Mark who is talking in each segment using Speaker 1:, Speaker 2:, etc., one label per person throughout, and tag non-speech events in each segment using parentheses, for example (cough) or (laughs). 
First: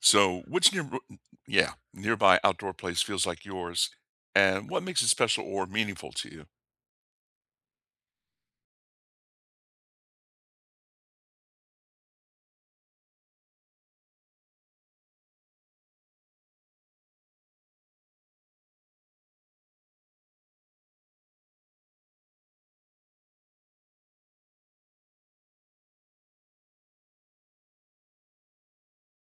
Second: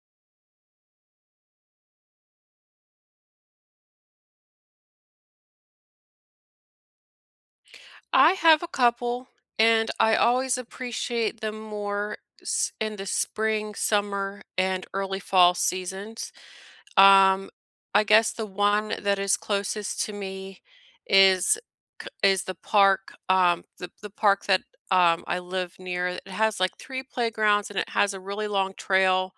Speaker 1: So, which near, yeah, nearby outdoor place feels like yours, and what makes it special or meaningful to you?
Speaker 2: I have a couple, and I always appreciate them more in the spring, summer, and early fall seasons. Um, I guess the one that is closest to me is is the park, the park that I live near. It has like three playgrounds, and it has a really long trail.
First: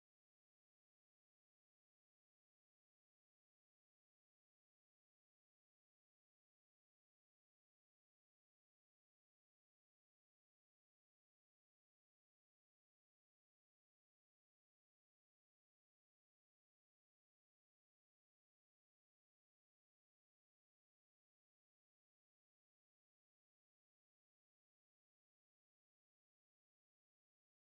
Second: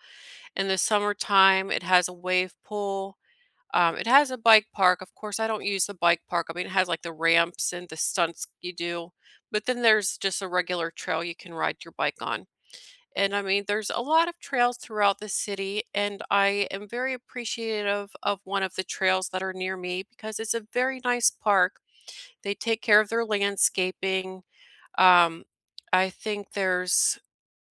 Speaker 2: In the summertime, it has a wave pool, it has a bike park. Of course, I don't use the bike park. I mean, it has like the ramps and the stunts you do, but then there's just a regular trail you can ride your bike on. And I mean, there's a lot of trails throughout the city, and I am very appreciative of one of the trails that are near me because it's a very nice park. They take care of their landscaping. Um, I think there's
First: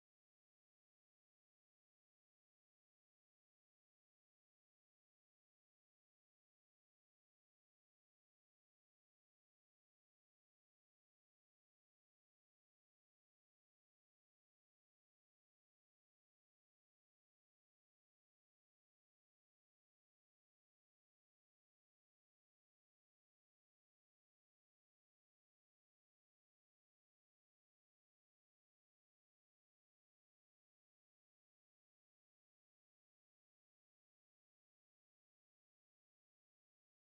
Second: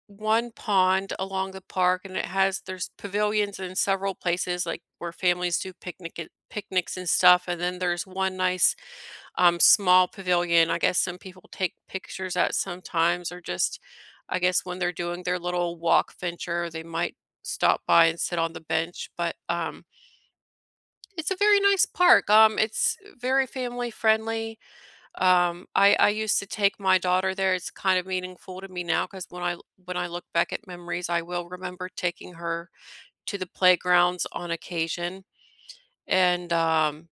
Speaker 2: one pond along the park and it has there's pavilions in several places like where families do picnics and stuff, and then there's one nice small pavilion, I guess some people take pictures at sometimes, or just I guess when they're doing their little walk venture, they might stop by and sit on the bench. But it's a very nice park, it's very family friendly. I used to take my daughter there. It's kind of meaningful to me now because when I look back at memories, I will remember taking her to the playgrounds on occasion, and,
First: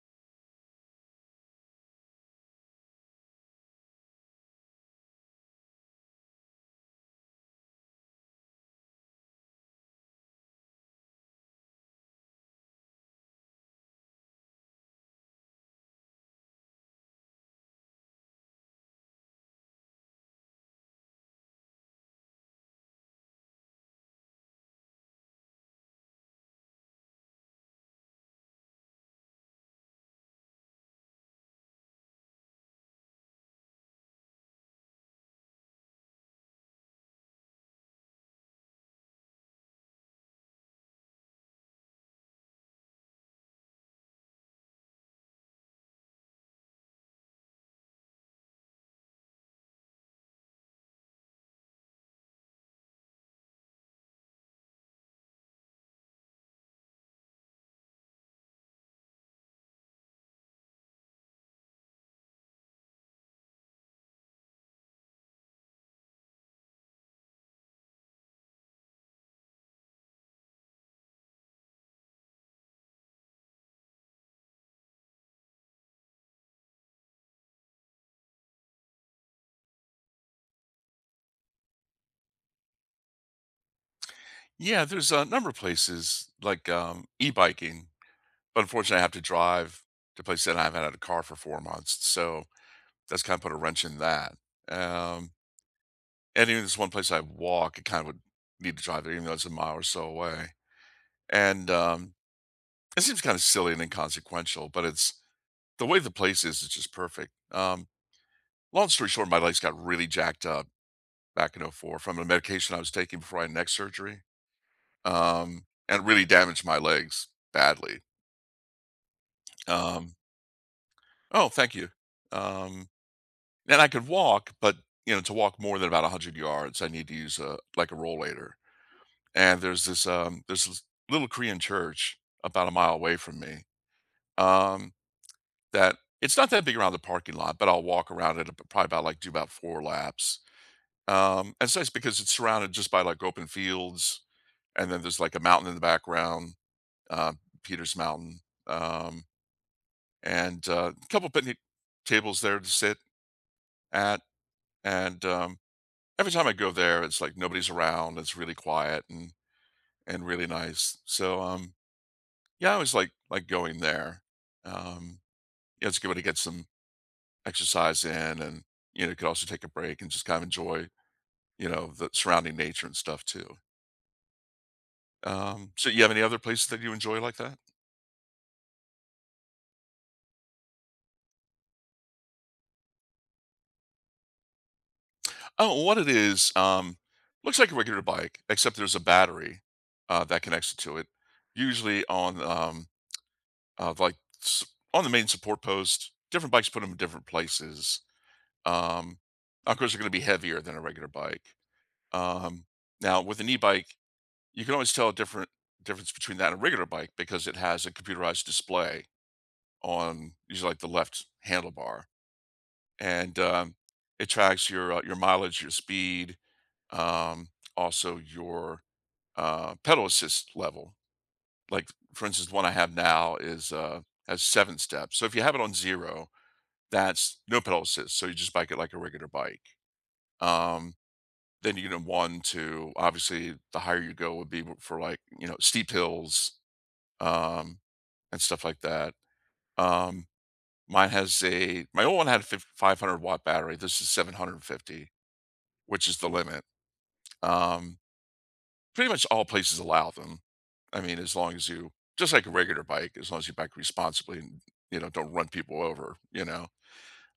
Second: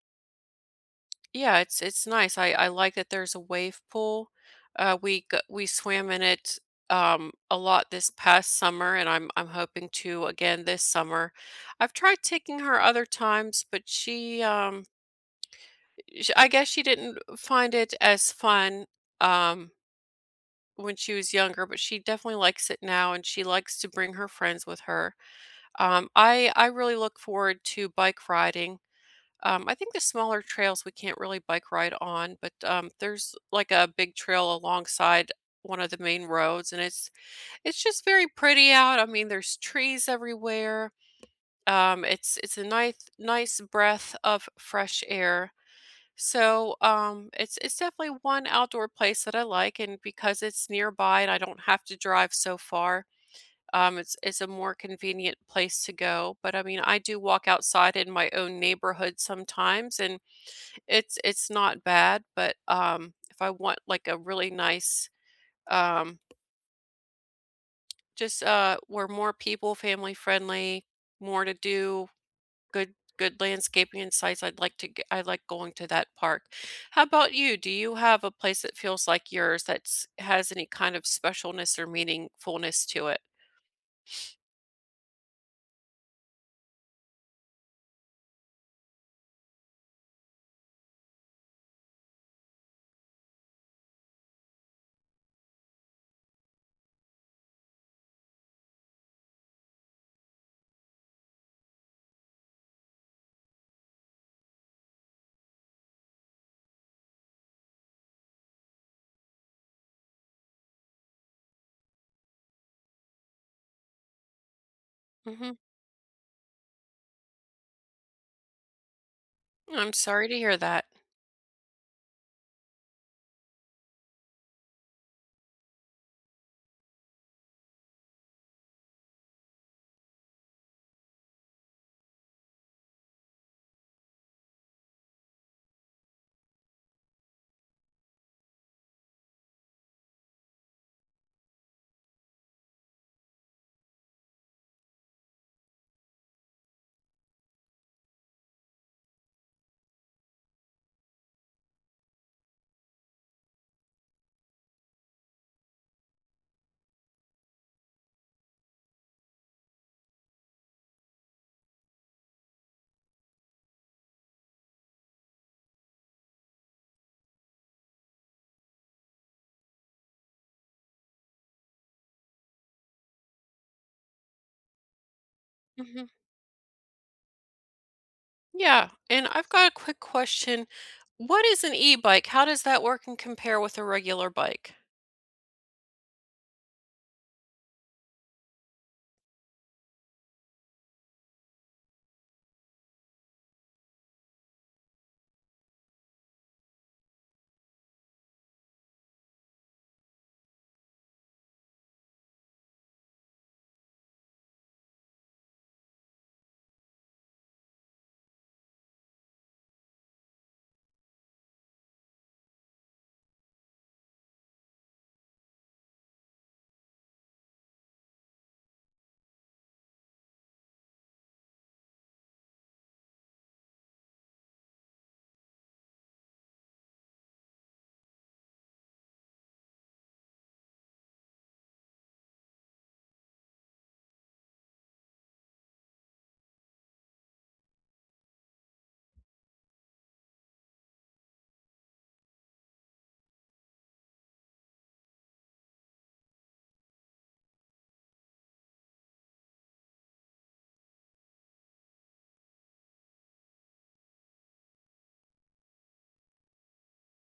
Speaker 2: yeah, it's nice. I like that there's a wave pool. Uh, we g we swam in it, a lot this past summer, and I'm hoping to again this summer. I've tried taking her other times, but she, sh I guess she didn't find it as fun, um when she was younger, but she definitely likes it now and she likes to bring her friends with her. I really look forward to bike riding. I think the smaller trails we can't really bike ride on, but there's like a big trail alongside one of the main roads, and it's just very pretty out. I mean, there's trees everywhere. It's a nice breath of fresh air. It's definitely one outdoor place that I like, and because it's nearby and I don't have to drive so far, it's a more convenient place to go. But I mean, I do walk outside in my own neighborhood sometimes, and it's not bad. But if I want like a really nice, um, just where more people, family friendly, more to do, good landscaping and sites. I'd like to I like going to that park. How about you? Do you have a place that feels like yours that's has any kind of specialness or meaningfulness to it?
Speaker 1: Yeah, there's a number of places like e-biking, but unfortunately, I have to drive to places that I haven't had a car for 4 months, so that's kind of put a wrench in that. Um, and even this one place I walk, it kind of would need to drive there, even though it's a mile or so away. And it seems kind of silly and inconsequential, but it's the way the place is. It's just perfect. Long story short, my legs got really jacked up back in '04 from a medication I was taking before I had neck surgery,
Speaker 2: Mhm.
Speaker 1: and really damaged my legs badly.
Speaker 2: I'm
Speaker 1: Um
Speaker 2: sorry to hear that.
Speaker 1: Oh, thank you. Um, and I could walk, but, you know, to walk more than about 100 yards, I need to use a like, a rollator. And there's this little Korean church about a mile away from me, um, that it's not that big around the parking lot, but I'll walk around it, probably about, like do about 4 laps. And so it's because it's surrounded just by, like, open fields, and then there's, like, a mountain in the background. uh, Peters Mountain, um, and a couple picnic tables there to sit at. And every time I go there, it's like nobody's around. It's really quiet and really nice. So yeah, I always like going there. Um, yeah, it's a good way to get some exercise in, and you know, you could also take a break and just kind of enjoy you know the surrounding nature and stuff too. So you
Speaker 2: Mhm.
Speaker 1: have any other places that you enjoy like that?
Speaker 2: Yeah, and I've got a quick question. What is an e-bike? How does that work and compare with a regular bike?
Speaker 1: Oh, what it is, looks like a regular bike, except there's a battery that connects to it. Usually on like s- on the main support post. Different bikes put them in different places. Um, of course, they're going to be heavier than a regular bike. Um, Now, with an e-bike, you can always tell a different difference between that and a regular bike because it has a computerized display on usually like the left handlebar, and it tracks your mileage, your speed, um, also your pedal assist level. Like for instance, the one I have now is has seven steps. So if you have it on zero, that's no pedal assist. So you just bike it like a regular bike. Um, then you get a one, two. Obviously, the higher you go would be for like you know steep hills um, and stuff like that. Um, mine has a My old one had a 500-watt battery. This is 750, which is the limit. Um, Pretty much all places allow them. I mean, as long as you just like a regular bike, as long as you bike responsibly and you know don't run people over, you know.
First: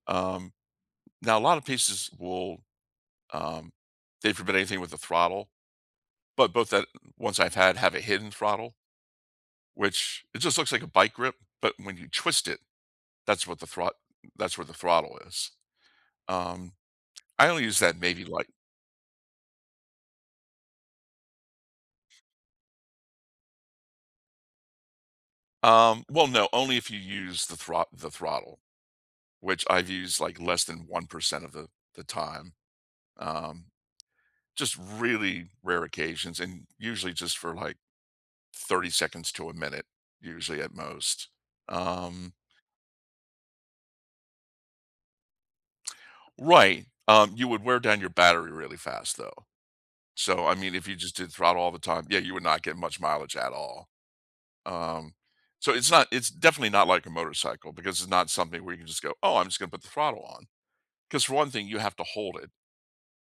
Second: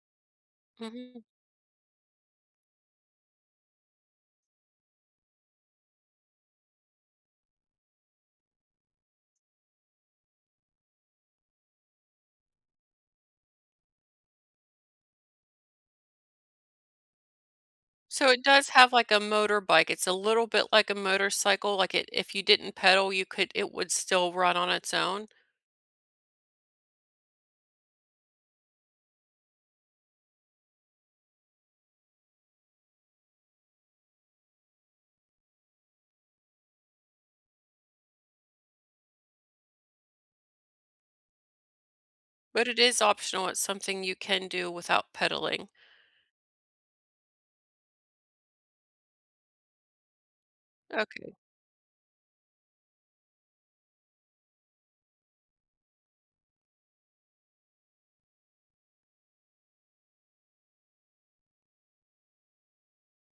Speaker 1: Um,
Speaker 2: Mhm.
Speaker 1: Now a lot of pieces will um, they forbid anything with a throttle, but both that ones I've had have a hidden throttle, which it just looks like a bike grip, but when you twist it, that's what the throt that's where the throttle is. Um, I only use that maybe
Speaker 2: So it
Speaker 1: like
Speaker 2: does have like a motor bike. It's a little bit like a motorcycle, like it if you didn't pedal, you could it would still run on its own?
Speaker 1: well no only if you use the throt the throttle, which I've used like less than 1% of the time. Um, just really rare occasions and usually just for like 30 seconds to a minute, usually at most. Um,
Speaker 2: But it is optional, it's something you can do without pedaling.
Speaker 1: right. You would wear down your battery really fast though. So, I mean, if you just did
Speaker 2: Okay.
Speaker 1: throttle all the time, yeah, you would not get much mileage at all. Um, it's definitely not like a motorcycle because it's not something where you can just go, oh, I'm just going to put the throttle on. Because for one thing, you have to hold it.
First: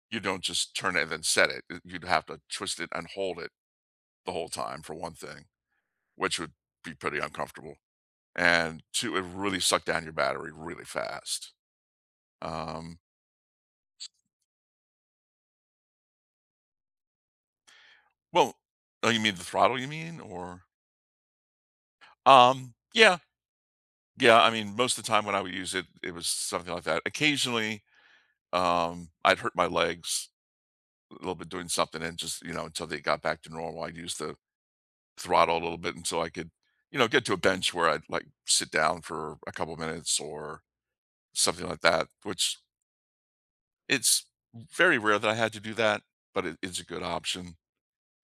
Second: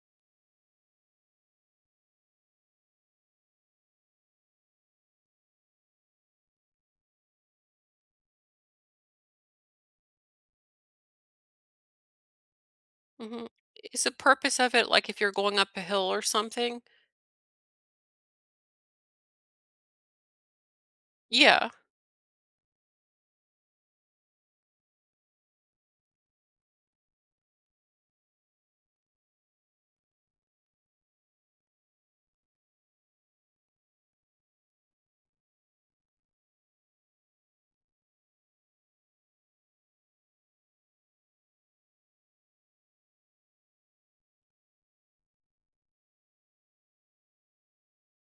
Speaker 1: You don't just turn it and then set it. You'd have to twist it and hold it the whole time for one thing. Which would be pretty uncomfortable. And 2, it really sucked down your battery really fast. Um,
Speaker 2: Mhm. Is the purpose of it, like, if you're going up a hill or something?
Speaker 1: well oh, you mean the throttle, you mean? Or
Speaker 2: Yeah.
Speaker 1: yeah, yeah, I mean, most of the time when I would use it, it was something like that. Occasionally, I'd hurt my legs a little bit doing something and just, you know, until they got back to normal, I'd use the throttle a little bit until I could, you know, get to a bench where I'd, like, sit down for a couple minutes or something like that, which it's very rare that I had to do that, but it is a good option.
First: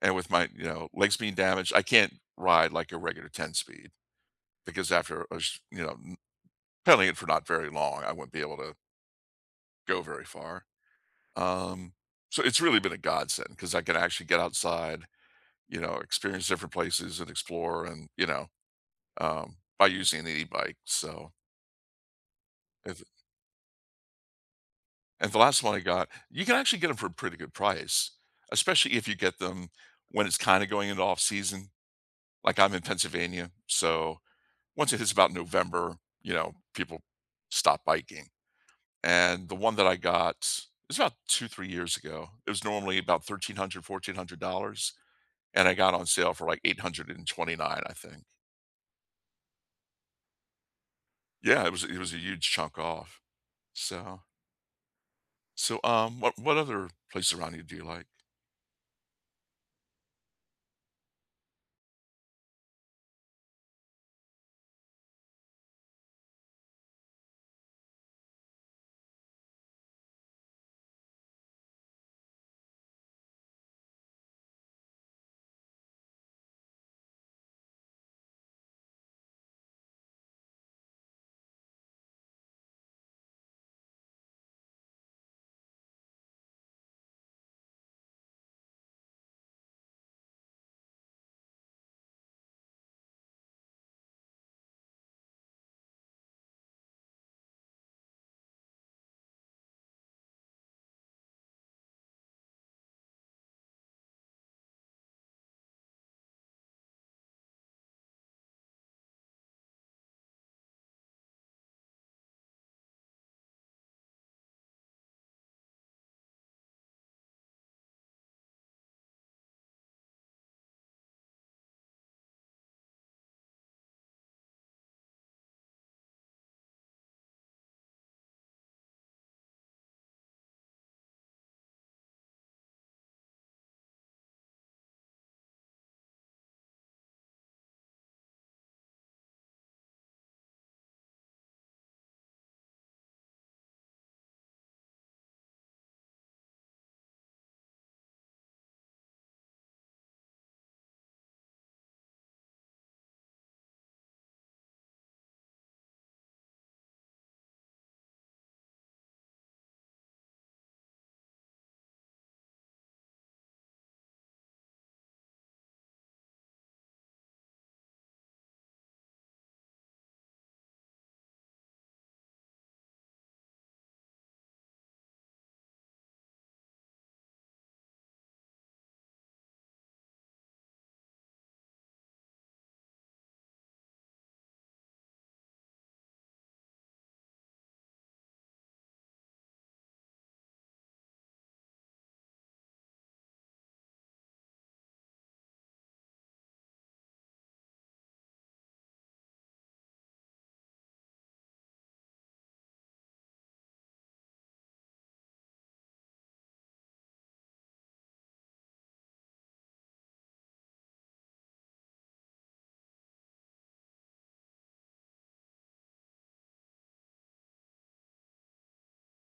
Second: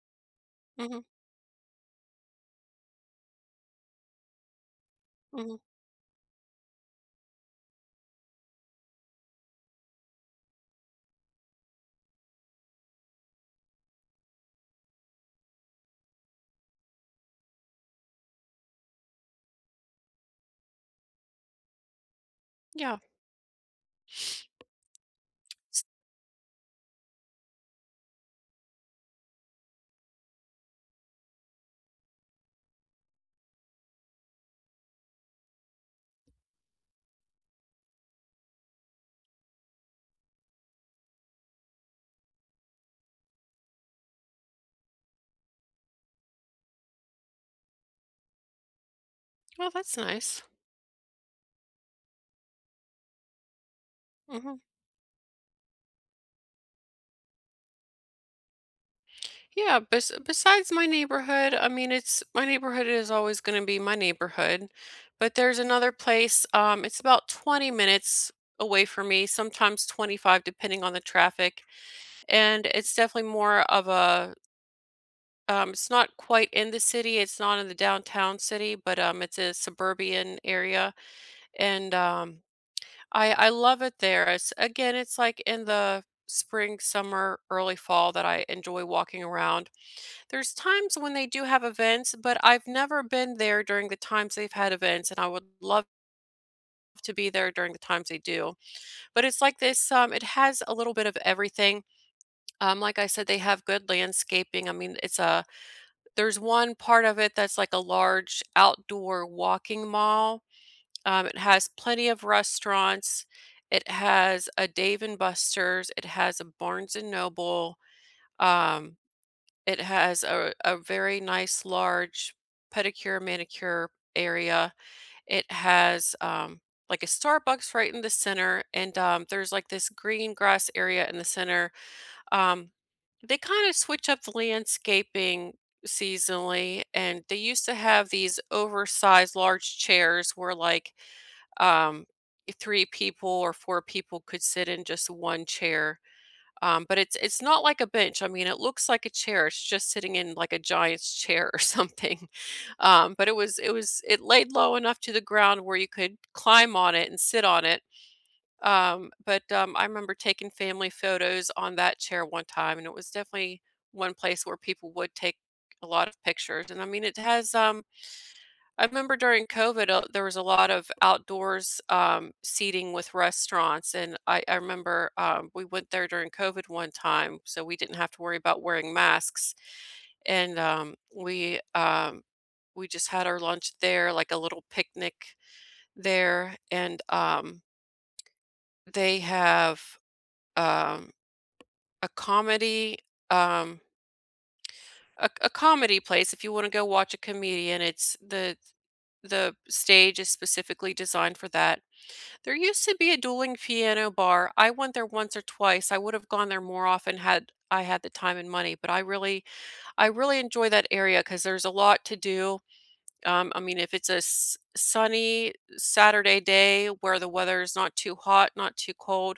Speaker 1: And with my, you know,
Speaker 2: Mhm,
Speaker 1: legs being damaged, I can't ride like a regular 10 speed because after,
Speaker 2: mhm,
Speaker 1: you know, pedaling it for not very long, I wouldn't be able to go very far. Um, so it's really been a godsend because I can actually get outside, you know, experience different places and explore and, you know, by using an e-bike. So,
Speaker 2: yeah.
Speaker 1: if, and the last one I
Speaker 2: S
Speaker 1: got, you can actually get them for a pretty good price, especially if you get them when it's kind of going into off season. Like, I'm in Pennsylvania, so once it hits about November, you know, people stop biking. And the one that I got it was about 2, 3 years ago. It was normally about 1,300, $1,400 and I got on sale for, like, 829, I think.
Speaker 2: Well, that's nice.
Speaker 1: Yeah, it was a huge chunk off. So
Speaker 2: Mhm.
Speaker 1: so, what other place around you do you like?
Speaker 2: Yeah, besides my neighborhood, I mean, it's my neighborhood is always gonna be my neighborhood, but there's another place, it's about 20 minutes away from me, sometimes 25 depending on the traffic, and it's definitely more of a— it's not quite in the city, it's not in the downtown city, but, it's a suburban area, and, I love it there. It's again, it's like in the spring, summer, early fall that I enjoy walking around. There's times when they do have events, but I've never been there during the times they've had events, and I would love to be there during the times they do. But it's like this, it has a little bit of everything. Like I said, they have good landscaping. I mean, it's a— There's one part of it that's like a large outdoor walking mall. It has plenty of restaurants. It has a Dave and Buster's. It has a Barnes and Noble. Um, it has a very nice large pedicure manicure area. It has like a Starbucks right in the center, and there's like this green grass area in the center. um, they kind of switch up the landscaping seasonally, and they used to have these oversized large chairs where um, three people or four people could sit in just one chair. But it's not like a bench. I mean, it looks like a chair. It's just sitting in like a giant's chair or (laughs) something. But it laid low enough to the ground where you could climb on it and sit on it, I remember taking family photos on that chair one time, and it was definitely one place where people would take a lot of pictures, and I mean, it has, I remember during COVID, there was a lot of outdoors, seating with restaurants, and I remember, we went there during COVID one time, so we didn't have to worry about wearing masks, and, we just had our lunch there, like a little picnic there, and, they have, um a comedy, um, a comedy place, if you wanna go watch a comedian, it's the stage is specifically designed for that. There used to be a dueling piano bar. I went there once or twice. I would've gone there more often had I had the time and money, but I really enjoy that area because there's a lot to do. I mean, if it's a s sunny Saturday day where the weather is not too hot, not too cold,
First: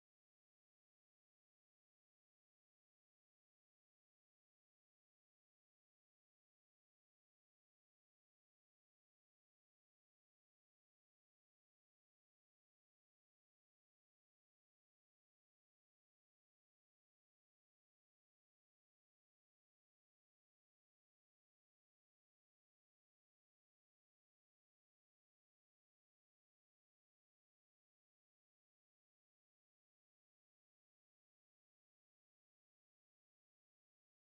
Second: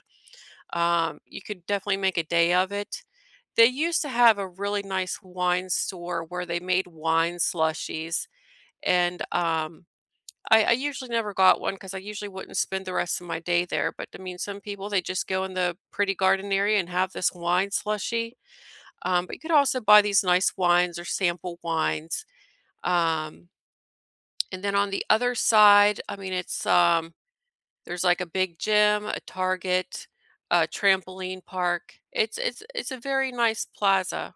Speaker 2: you could definitely make a day of it. They used to have a really nice wine store where they made wine slushies, and, I usually never got one because I usually wouldn't spend the rest of my day there, but, I mean, some people, they just go in the pretty garden area and have this wine slushy. But you could also buy these nice wines or sample wines, um, and then on the other side, I mean, there's, like, a big gym, a Target, a trampoline park. It's a very nice plaza.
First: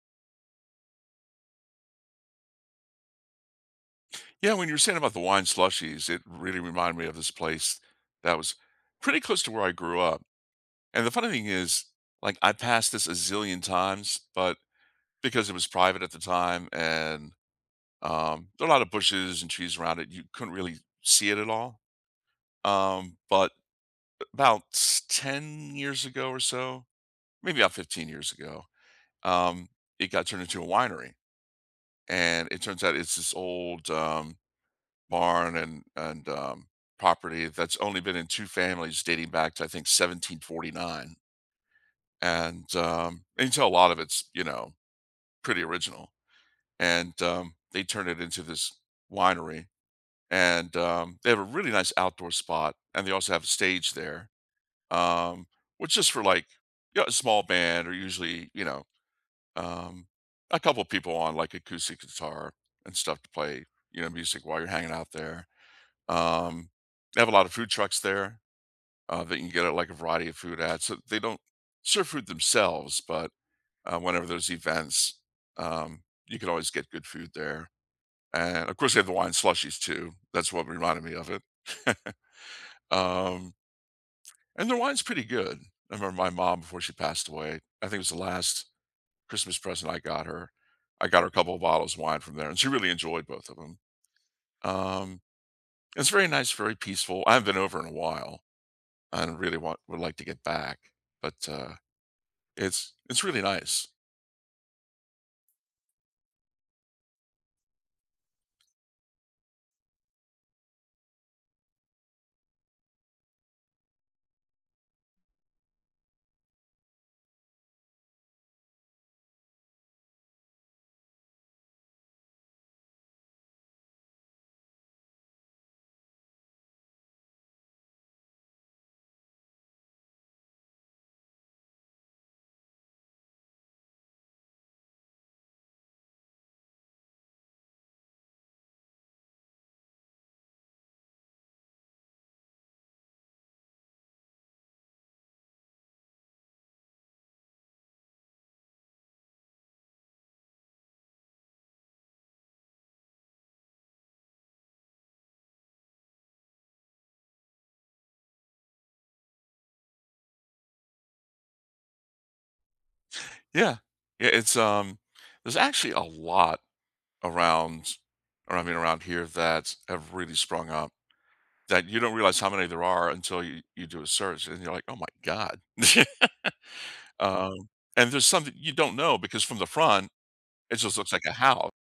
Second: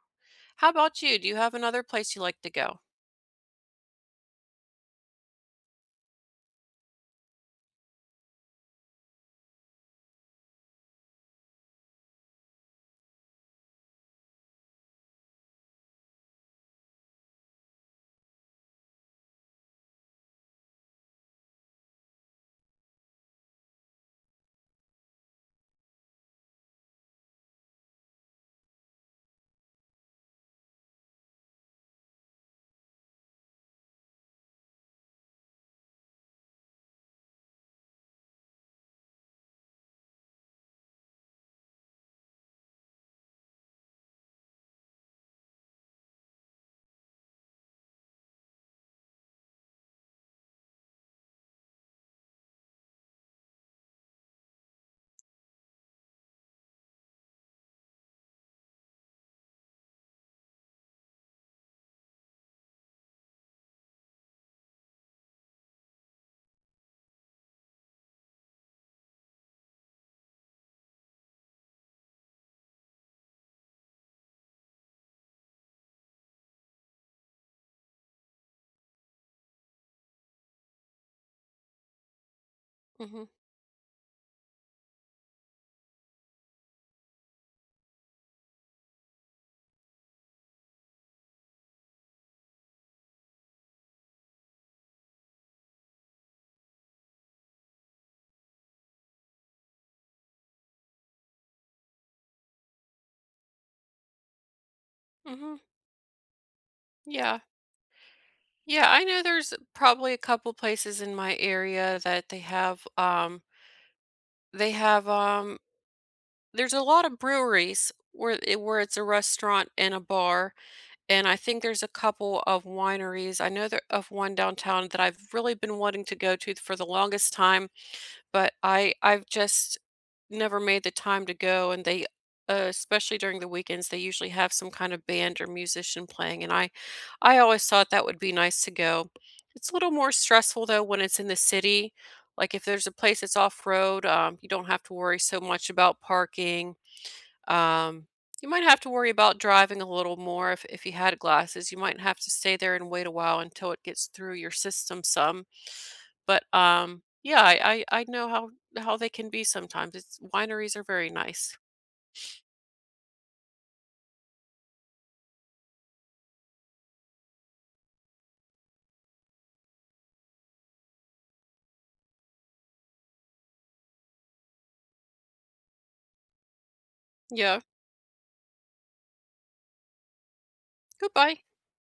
Speaker 2: How about you? Do you have another place you like to go?
Speaker 1: Yeah, when you were saying about the wine slushies, it really reminded me of this place that was pretty close to where I grew up. And the funny thing is, like, I passed this a zillion times, but because it was private at the time and, there are a lot of bushes and trees around it, you couldn't really see it at all. But 10 years ago or so, maybe about 15 years ago, um, it got turned into a winery. And it turns out it's this old barn and property that's only been in two families dating back to, I think, 1749 and you can tell a lot of it's you know pretty original. And they turned it into this winery. And they have a really nice outdoor spot. And they also have a stage there, um, which is for like you know, a small band or usually, you know, um, a couple people on like acoustic guitar and stuff to play, you know, music while you're hanging out there. Um, they have a lot of food trucks there that you can get like a variety of food at. So they don't serve food themselves, but whenever there's events, um, you can always get good food there. And of course, they have the wine slushies too. That's what reminded me of it. (laughs)
Speaker 2: Mhm.
Speaker 1: um, and their wine's pretty good. I remember my mom before she passed away. I think it was the last Christmas present I got her. I got her a couple of bottles of wine from there, and she really enjoyed both of them. Um, it's very nice, very peaceful. I haven't been over in a while, and really want would like to get back, but it's really nice.
Speaker 2: Mhm. Yeah. Yeah, I know there's probably a couple places in my area that they have, they have, um there's a lot of breweries where it's a restaurant and a bar, and I think there's a couple of wineries. I know there of one downtown that I've really been wanting to go to for the longest time, but I've just never made the time to go, and they especially during the weekends they usually have some kind of band or musician playing, and I always thought that would be nice to go. It's a little more stressful though when it's in the city. Like if there's a place that's off road, you don't have to worry so much about parking. Um, you might have to worry about driving a little more if you had glasses. You might have to stay there and wait a while until it gets through your system some. But, yeah, I know how they can be sometimes. It's wineries are very nice.
Speaker 1: Yeah, yeah. It's there's actually a lot around, or I mean, around here that have really sprung up. That you don't realize how many there are until you do a search, and you're like, "Oh my god." (laughs) Um,
Speaker 2: Yeah,
Speaker 1: and there's something you don't know because from the front, it just looks like a
Speaker 2: goodbye.
Speaker 1: house.